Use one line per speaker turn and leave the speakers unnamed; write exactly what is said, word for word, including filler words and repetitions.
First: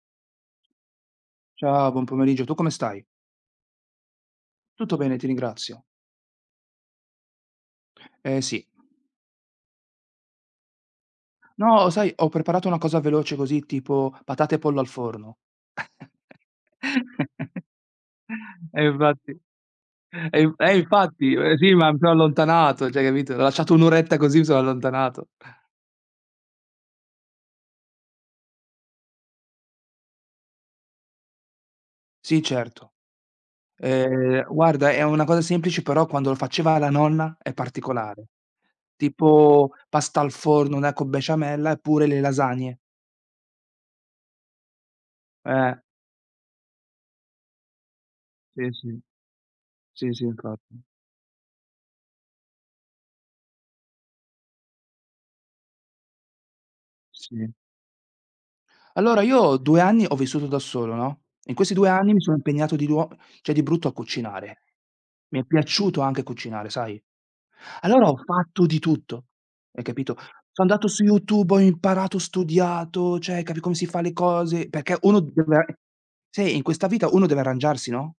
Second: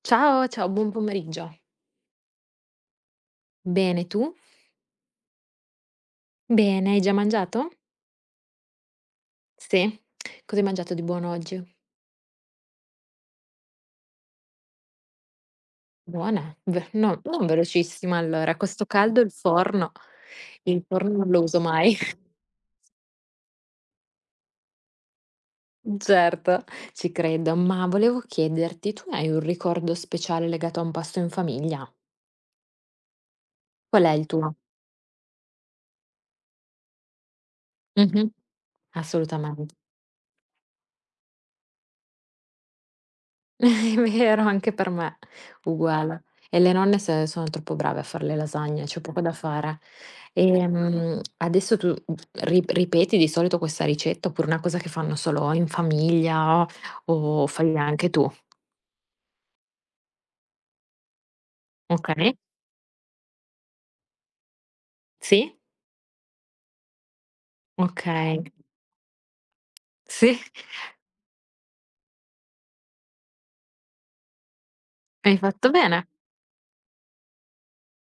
Ciao, ciao, buon pomeriggio.
Ciao, buon pomeriggio. Tu come stai?
Bene, tu?
Tutto bene, ti ringrazio.
Bene, hai già mangiato?
Eh, sì.
Sì, cos'hai mangiato di buono oggi?
No sai, ho preparato una cosa veloce così tipo patate e pollo al forno.
Buona, v no, non velocissima allora.
E
Questo caldo il
infatti
forno
e inf e
il forno non
infatti
lo uso
si ma
mai.
mi son allontanato, ceh, capito, ho lasciato un oretta così, mi sono allontanato.
Mh, certo, ci credo, ma volevo chiederti, tu hai un ricordo speciale legato a un pasto in famiglia?
Sì certo.
Qual è il
Uhm,
tuo?
guarda è una cosa semplice però quando lo faceva la nonna è particolare.
Mh-mh.
Tipo
Assolutament
pasta al forno, una co' besciamella, eppure le lasagne.
Mi mi era anche per me,
Eh.
uguale, e le nonne se sono troppo brave a far le
Sì,
lasagne,
sì.
c'è poco da fare.
Sì sì infatti.
Ehm, adesso tu, uhm, rip ripeti di solito questa ricetta oppure una cosa che fanno solo in famiglia, o
Sì.
fai anche tu?
Allora, io, due anni, ho vissuto da solo, no, in questi due anni, mi
Okay.
sono impegnato di nuo ceh, di brutto, a cucinare. Mi è
Sì.
piaciuto anche cucinare, sai? Allora, ho
Okay.
fatto di tutto, hai capito?
Sì.
So' andato su YouTube, ho imparato, ho studiato, ceh, capi come si fa le cose, perché uno
Hai fatto
deve
bene.
Sì, in questa vita, uno deve arrangiarsi, no?